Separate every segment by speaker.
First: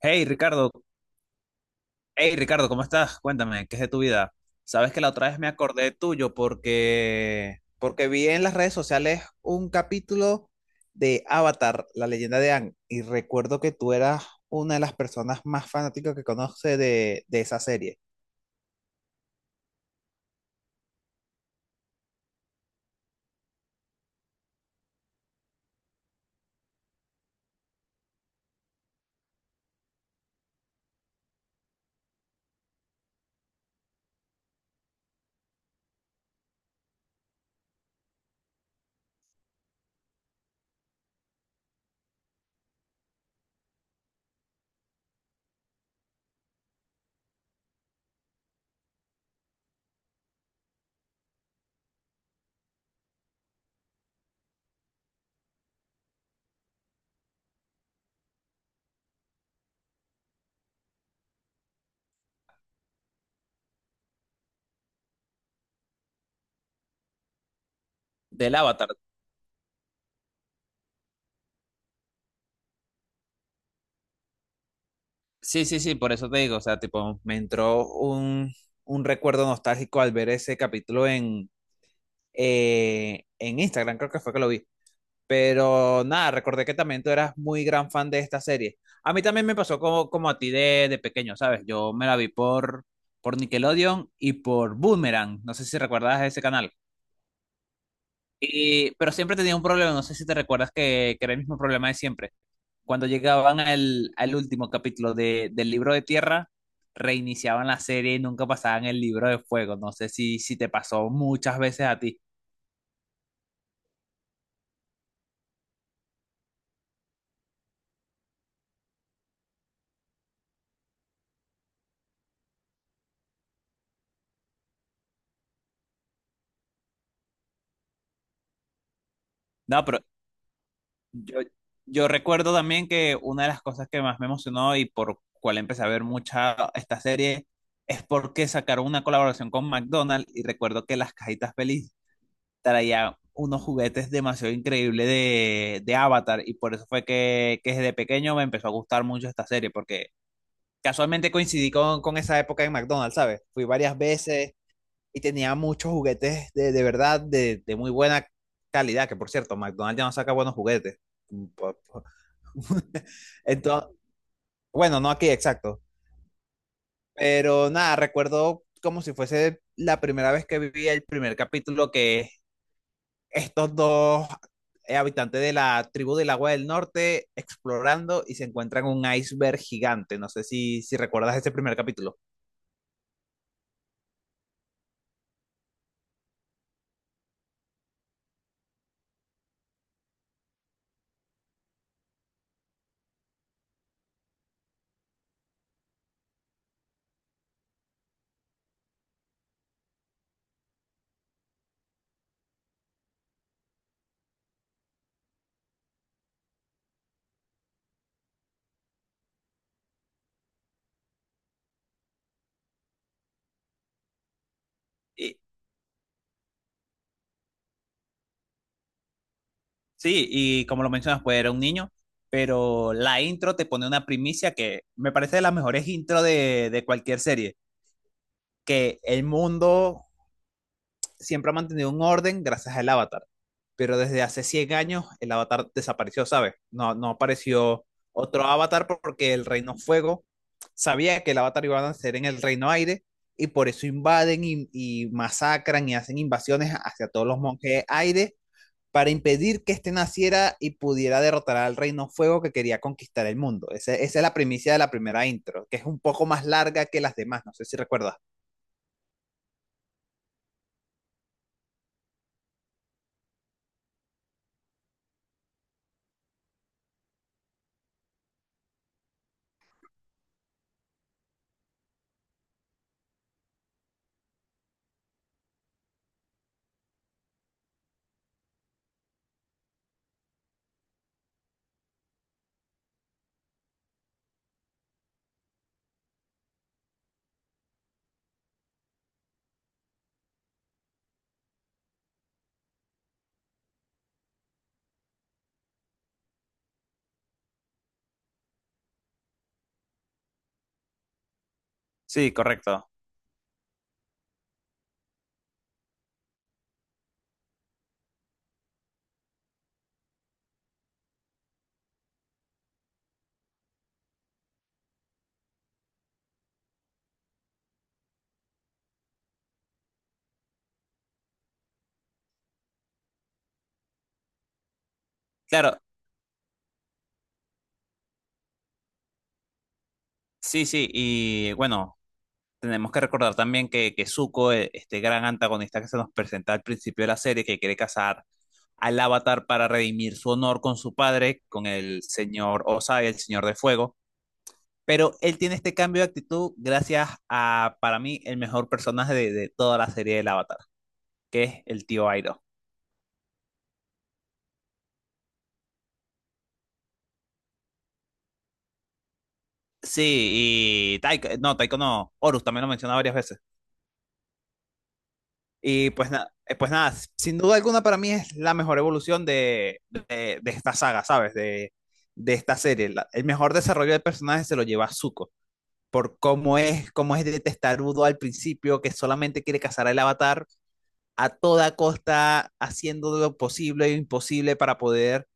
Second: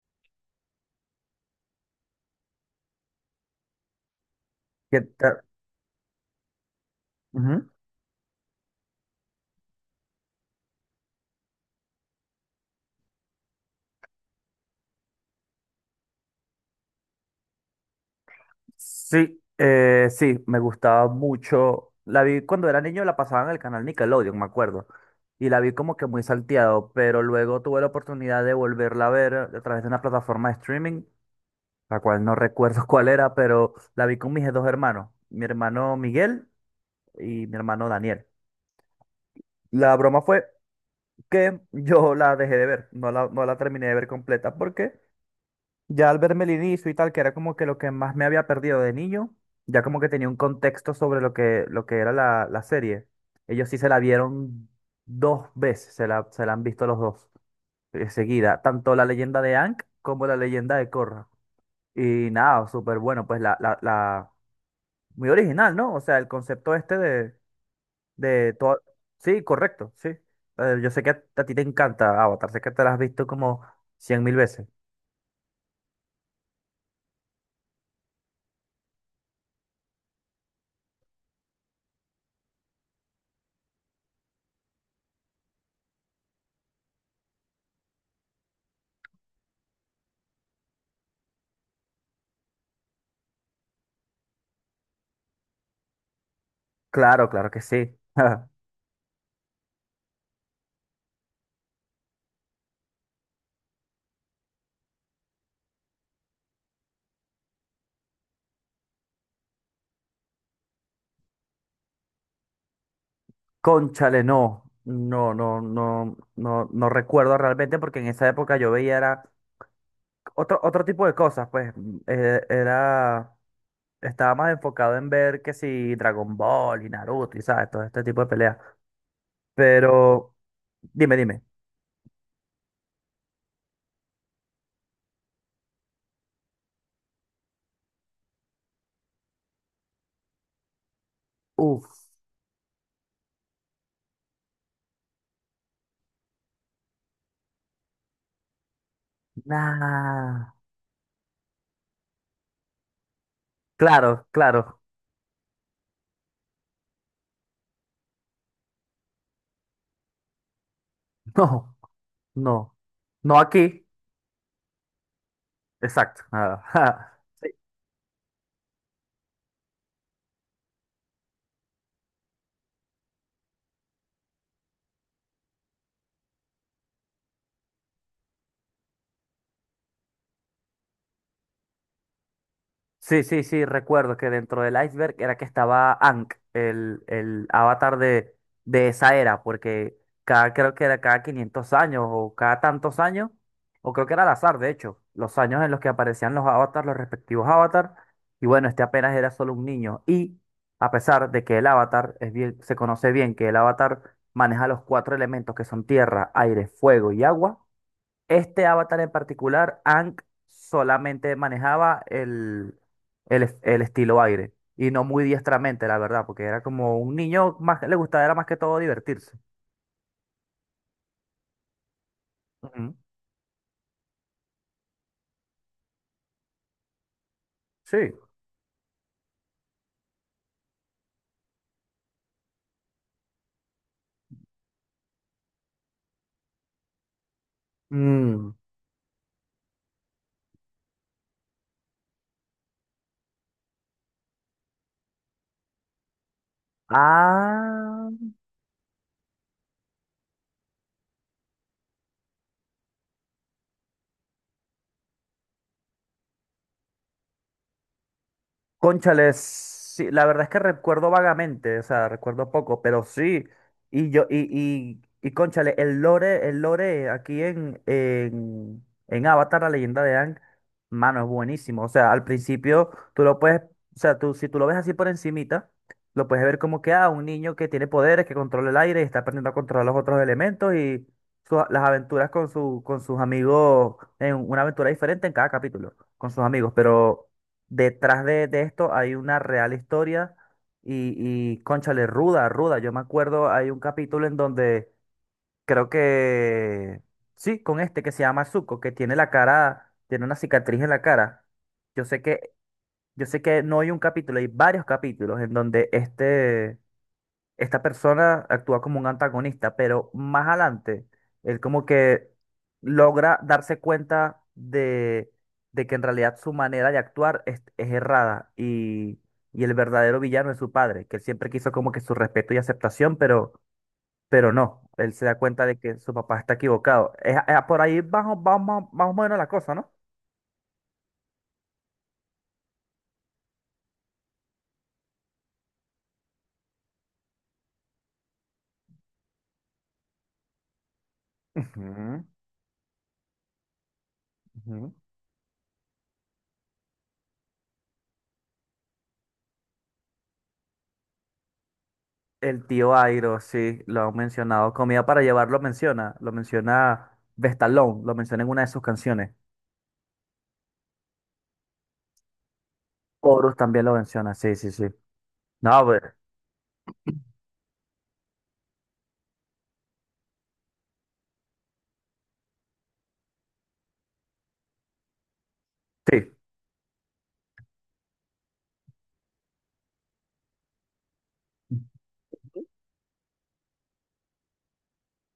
Speaker 1: Hey Ricardo, hey Ricardo, ¿cómo estás? Cuéntame, ¿qué es de tu vida? Sabes que
Speaker 2: ¿Qué
Speaker 1: la otra vez
Speaker 2: tal?
Speaker 1: me acordé tuyo porque
Speaker 2: Ujú.
Speaker 1: porque vi en las redes sociales un capítulo de Avatar, la leyenda de Aang, y recuerdo que tú eras una de las personas más fanáticas que conoce de esa serie.
Speaker 2: Sí, sí, me gustaba mucho. La vi cuando era niño, la pasaban en el canal Nickelodeon, me acuerdo. Y la vi como que muy salteado, pero luego tuve la oportunidad de volverla a ver a través de una plataforma de streaming, la cual no recuerdo cuál era, pero la vi con mis dos hermanos, mi hermano Miguel y mi hermano Daniel. La broma fue que yo la dejé de ver, no la terminé de ver completa porque ya al verme el inicio y tal, que era como que lo que más me había perdido de niño, ya como que tenía un contexto sobre lo que era la serie. Ellos sí se la vieron dos veces, se la han visto los dos seguida, tanto la leyenda de Aang como la leyenda de Korra. Y nada, súper bueno, pues muy original, ¿no? O sea, el concepto este de
Speaker 1: Del
Speaker 2: todo.
Speaker 1: Avatar.
Speaker 2: Sí, correcto, sí. Yo sé que a ti te encanta Avatar, sé que te la has visto como 100.000 veces.
Speaker 1: Sí, sí, sí, por eso te digo, o sea, tipo, me entró un recuerdo nostálgico al ver ese capítulo en Instagram, creo que fue que lo vi. Pero nada, recordé que también tú eras muy gran fan de esta serie. A mí también me pasó como, como a ti de pequeño, ¿sabes? Yo me la vi por Nickelodeon y por Boomerang. No sé si recuerdas ese canal.
Speaker 2: Claro, claro que sí.
Speaker 1: Y pero siempre tenía un problema, no sé si te recuerdas que era el mismo problema de siempre. Cuando llegaban al último capítulo del libro de tierra, reiniciaban la serie y nunca pasaban el libro de fuego. No sé si, si te pasó muchas veces a ti.
Speaker 2: Cónchale, no, no, no, no, no, no recuerdo realmente porque en esa época yo veía era otro tipo de cosas, pues estaba más enfocado en ver que si Dragon Ball y Naruto y sabes, todo este tipo de peleas.
Speaker 1: No, pero
Speaker 2: Pero, dime,
Speaker 1: Yo,
Speaker 2: dime.
Speaker 1: yo recuerdo también que una de las cosas que más me emocionó y por cual empecé a ver mucha esta serie es porque sacaron una colaboración con McDonald's y recuerdo que las cajitas feliz
Speaker 2: Uf,
Speaker 1: traían unos juguetes demasiado increíbles de Avatar y por eso fue que desde pequeño me empezó a gustar mucho esta serie porque
Speaker 2: nah.
Speaker 1: casualmente coincidí con esa época en McDonald's, ¿sabes? Fui varias
Speaker 2: Claro,
Speaker 1: veces
Speaker 2: claro.
Speaker 1: y tenía muchos juguetes de verdad de muy buena calidad, que por cierto, McDonald's ya no saca buenos juguetes.
Speaker 2: No, no. No aquí.
Speaker 1: Entonces, bueno, no aquí, exacto.
Speaker 2: Exacto. Nada.
Speaker 1: Pero nada, recuerdo como si fuese la primera vez que vi el primer capítulo que estos dos habitantes de la tribu del agua del norte explorando y se encuentran un iceberg gigante. No sé si, si recuerdas ese primer capítulo.
Speaker 2: Sí, sí, sí, recuerdo que dentro del iceberg era que estaba Ankh, el avatar de esa era, porque cada, creo que era cada 500 años o cada tantos años, o creo que era al azar, de hecho, los años en los que aparecían los avatars, los respectivos avatars, y bueno, este apenas era solo un niño. Y a pesar de que el avatar se conoce bien que el avatar maneja los cuatro elementos que son tierra, aire, fuego y agua, este avatar en particular, Aang solamente manejaba el estilo aire y no muy
Speaker 1: Y
Speaker 2: diestramente, la verdad, porque era como un niño más que le gustaba era más que todo divertirse.
Speaker 1: sí, y como lo mencionas, pues era un niño, pero
Speaker 2: Ujú.
Speaker 1: la intro te pone una primicia que me parece de las mejores intros de cualquier serie,
Speaker 2: Sí.
Speaker 1: que el mundo siempre ha mantenido un orden gracias al avatar, pero desde hace 100 años el avatar desapareció, ¿sabes? No, no apareció otro
Speaker 2: Mm.
Speaker 1: avatar porque el Reino Fuego sabía que el avatar iba a nacer en el Reino Aire y por eso invaden y masacran y hacen invasiones hacia todos los monjes
Speaker 2: Ah.
Speaker 1: aire para impedir que este naciera y pudiera derrotar al Reino Fuego que quería conquistar el mundo. Esa es la primicia de la primera intro, que es un poco más larga que las demás, no sé si recuerdas.
Speaker 2: Cónchales, sí, la verdad es que recuerdo vagamente, o sea, recuerdo poco, pero sí. Y cónchale, el lore aquí en Avatar, la leyenda de Aang, mano, es buenísimo. O sea, al principio tú lo puedes, o sea, si tú lo ves así por encimita, lo puedes ver como que, ah, un niño que tiene poderes, que controla el aire y está aprendiendo a controlar los otros elementos y las aventuras con sus amigos, en una aventura diferente en cada capítulo, con sus amigos, pero detrás de esto hay una real historia y, y cónchale, ruda, ruda. Yo me acuerdo, hay un capítulo en donde creo que, sí, con este que se llama Zuko, que tiene la cara, tiene una cicatriz en la cara. Yo sé
Speaker 1: Sí,
Speaker 2: que,
Speaker 1: correcto.
Speaker 2: yo sé que no hay un capítulo, hay varios capítulos en donde esta persona actúa como un antagonista, pero más adelante, él como que logra darse cuenta de que en realidad su manera de actuar es errada y el verdadero villano es su padre, que él siempre quiso como que su respeto y aceptación, pero no, él se da cuenta de
Speaker 1: Claro,
Speaker 2: que su papá está equivocado. Es por ahí vamos, vamos, vamos, más o menos la cosa, ¿no?
Speaker 1: sí, sí, y bueno, tenemos que recordar también que Zuko, este gran antagonista que se nos presenta al principio de la serie, que quiere casar al Avatar para redimir su honor con su padre, con el
Speaker 2: Ujú,
Speaker 1: señor Osai, el señor de fuego,
Speaker 2: ujú.
Speaker 1: pero él tiene este cambio de actitud gracias a, para mí, el mejor personaje de toda la serie del Avatar, que es el tío Airo.
Speaker 2: El tío Airo, sí, lo han mencionado. Comida para llevar lo menciona Vestalón, lo menciona en una de sus canciones.
Speaker 1: Sí, y Taiko no, Horus también lo menciona varias veces.
Speaker 2: Horus también lo menciona, sí, sí, sí. No, a
Speaker 1: Y pues,
Speaker 2: ver,
Speaker 1: pues nada, sin duda alguna para mí es la mejor evolución de esta saga, ¿sabes? De esta serie. El mejor desarrollo de personajes se lo lleva Zuko, por
Speaker 2: sí.
Speaker 1: cómo es de testarudo al principio, que solamente quiere cazar al avatar a toda costa, haciendo lo posible e imposible para poder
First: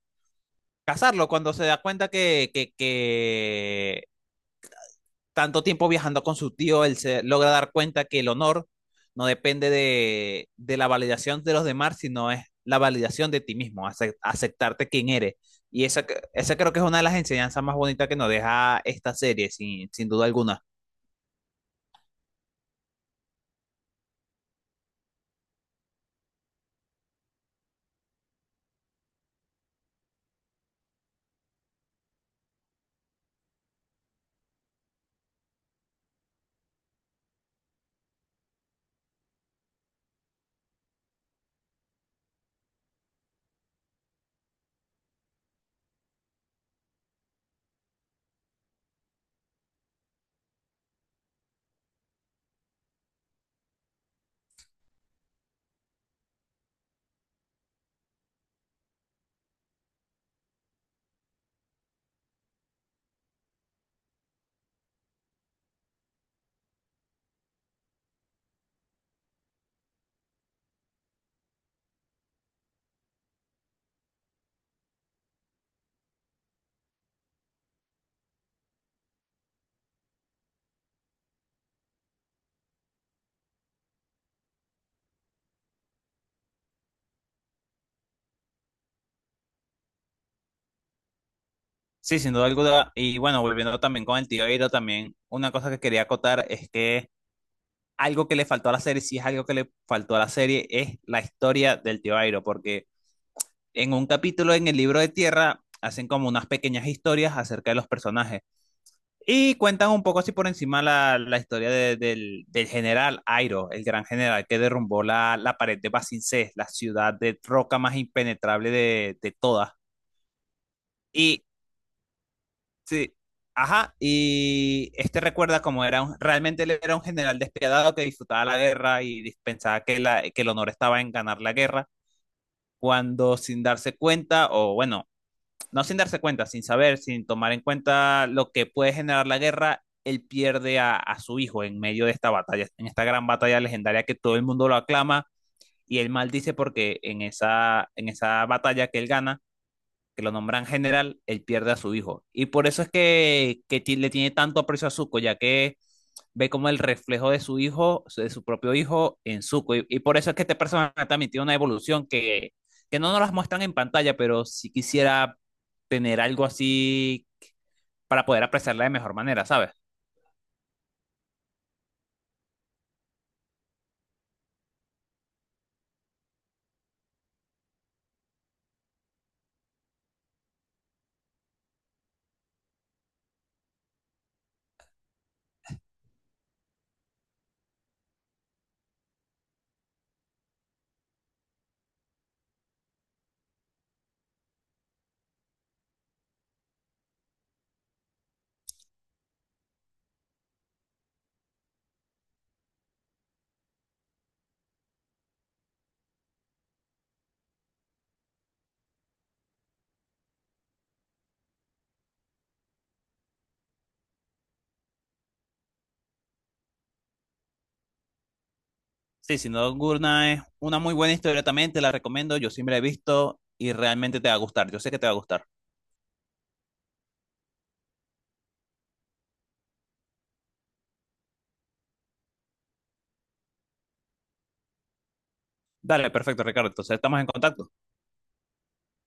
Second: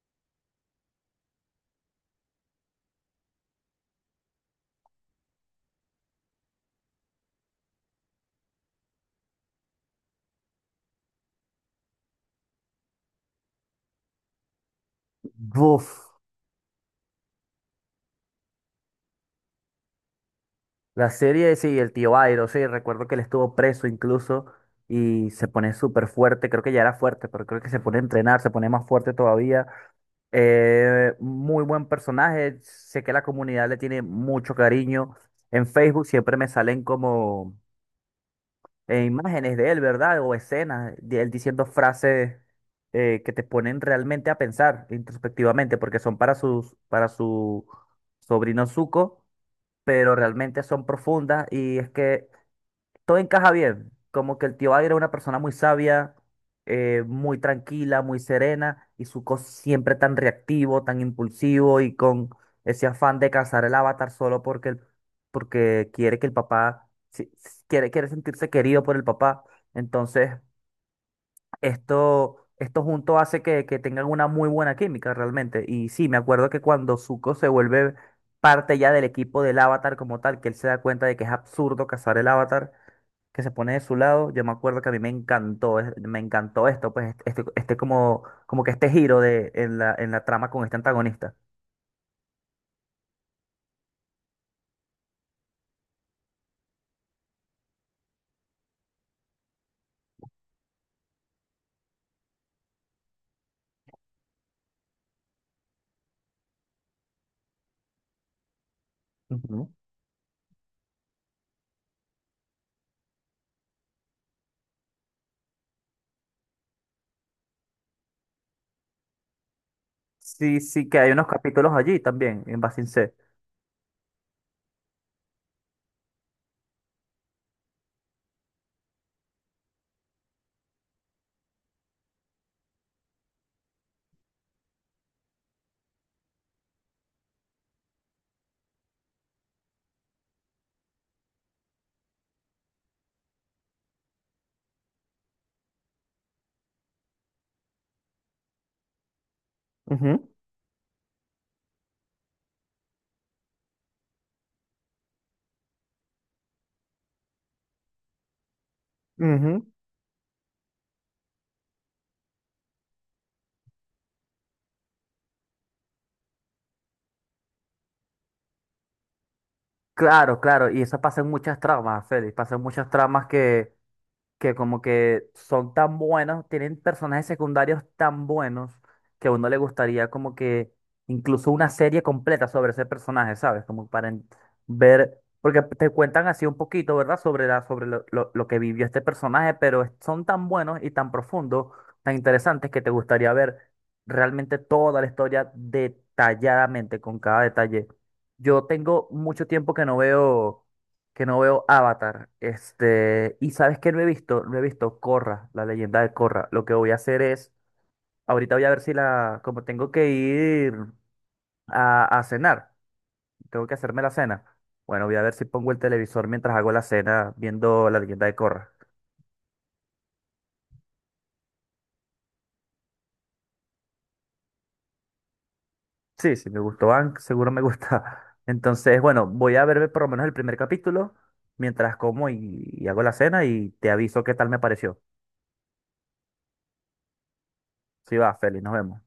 Speaker 1: cazarlo, cuando se da cuenta que, tanto tiempo viajando con su tío, él se logra dar cuenta que el honor no depende de la validación de los demás, sino es la validación de ti mismo, aceptarte quien eres. Y
Speaker 2: Buf.
Speaker 1: esa, esa creo que es una de las enseñanzas más bonitas que nos deja esta serie, sin, sin duda alguna.
Speaker 2: La serie, sí, el tío Airo, sí, recuerdo que él estuvo preso incluso y se pone súper fuerte, creo que ya era fuerte, pero creo que se pone a entrenar, se pone más fuerte todavía. Muy buen personaje, sé que la comunidad le tiene mucho cariño. En Facebook siempre me salen como imágenes de él, ¿verdad? O escenas de él diciendo frases que te ponen realmente a pensar introspectivamente, porque son para para su sobrino Zuko, pero realmente son profundas y es que todo encaja bien. Como que el tío Aire era una persona muy sabia, muy tranquila, muy serena, y Zuko siempre tan reactivo, tan impulsivo y con ese afán de cazar el avatar solo porque, porque quiere que el papá, quiere sentirse querido por el papá. Entonces, esto junto hace que tengan una muy buena química realmente. Y sí, me acuerdo que cuando Zuko se vuelve parte ya del equipo del avatar como tal, que él se da cuenta de que es absurdo cazar el avatar que se pone de su lado. Yo me acuerdo que a mí me encantó, me encantó esto, pues este como que este giro en la trama con este antagonista.
Speaker 1: Sí, sin duda alguna. Y bueno, volviendo también con el tío Airo, también una cosa que quería acotar es que algo que le faltó a la serie, si es algo que le faltó a la serie, es la historia del tío Airo, porque en un capítulo en el libro de tierra hacen como unas pequeñas historias acerca de los personajes y
Speaker 2: Ujú,
Speaker 1: cuentan un poco así por encima la, la historia del general Airo, el gran general que derrumbó la, la pared de Basincés, la ciudad de roca más impenetrable de todas.
Speaker 2: sí, sí, que hay unos
Speaker 1: Y
Speaker 2: capítulos allí también, en Basin C.
Speaker 1: sí, ajá, y este recuerda cómo era realmente él era un general despiadado que disfrutaba la guerra y pensaba que, la, que el honor estaba en ganar la guerra, cuando sin darse cuenta, o bueno, no sin darse cuenta, sin saber, sin tomar en cuenta lo que puede generar la guerra, él pierde a su hijo en medio de esta batalla, en esta gran batalla legendaria que todo el mundo lo aclama y él maldice porque en esa batalla que él gana,
Speaker 2: Ujú,
Speaker 1: que lo nombran general, él pierde a su hijo. Y por eso es que le tiene tanto aprecio a Zuko, ya que ve como el reflejo de su hijo, de su propio hijo en
Speaker 2: ujú.
Speaker 1: Zuko. Y por eso es que este personaje también tiene una evolución que no nos las muestran en pantalla, pero si quisiera tener algo así para poder apreciarla de mejor manera, ¿sabes?
Speaker 2: Claro, claro, y eso pasa en muchas tramas, Félix, pasa en muchas tramas que como que son tan buenos, tienen personajes secundarios tan buenos que a uno le gustaría como que incluso una serie completa sobre ese personaje, ¿sabes? Como para ver, porque te cuentan así un poquito, ¿verdad? Sobre lo que vivió este personaje, pero son tan buenos y tan profundos, tan interesantes que te gustaría ver realmente toda la historia detalladamente, con cada detalle. Yo tengo mucho tiempo que no veo Avatar. Este, y sabes que no he visto Corra, la leyenda de Corra. Lo que voy a hacer es, ahorita voy a ver si la, como tengo que ir a cenar, tengo que hacerme la cena. Bueno, voy a ver si pongo el televisor mientras hago la cena viendo la leyenda de Corra.
Speaker 1: Sí, Sin Duda Nocturna es una muy buena historia también, te la recomiendo, yo siempre la he visto y realmente te va a gustar, yo sé que te va a gustar.
Speaker 2: Sí, sí, me gustó Ank, seguro me gusta. Entonces, bueno, voy a verme por lo menos el primer capítulo mientras como y hago la cena y te aviso qué tal me pareció.
Speaker 1: Dale, perfecto, Ricardo, entonces estamos en contacto.
Speaker 2: Sí va, Feli, nos vemos.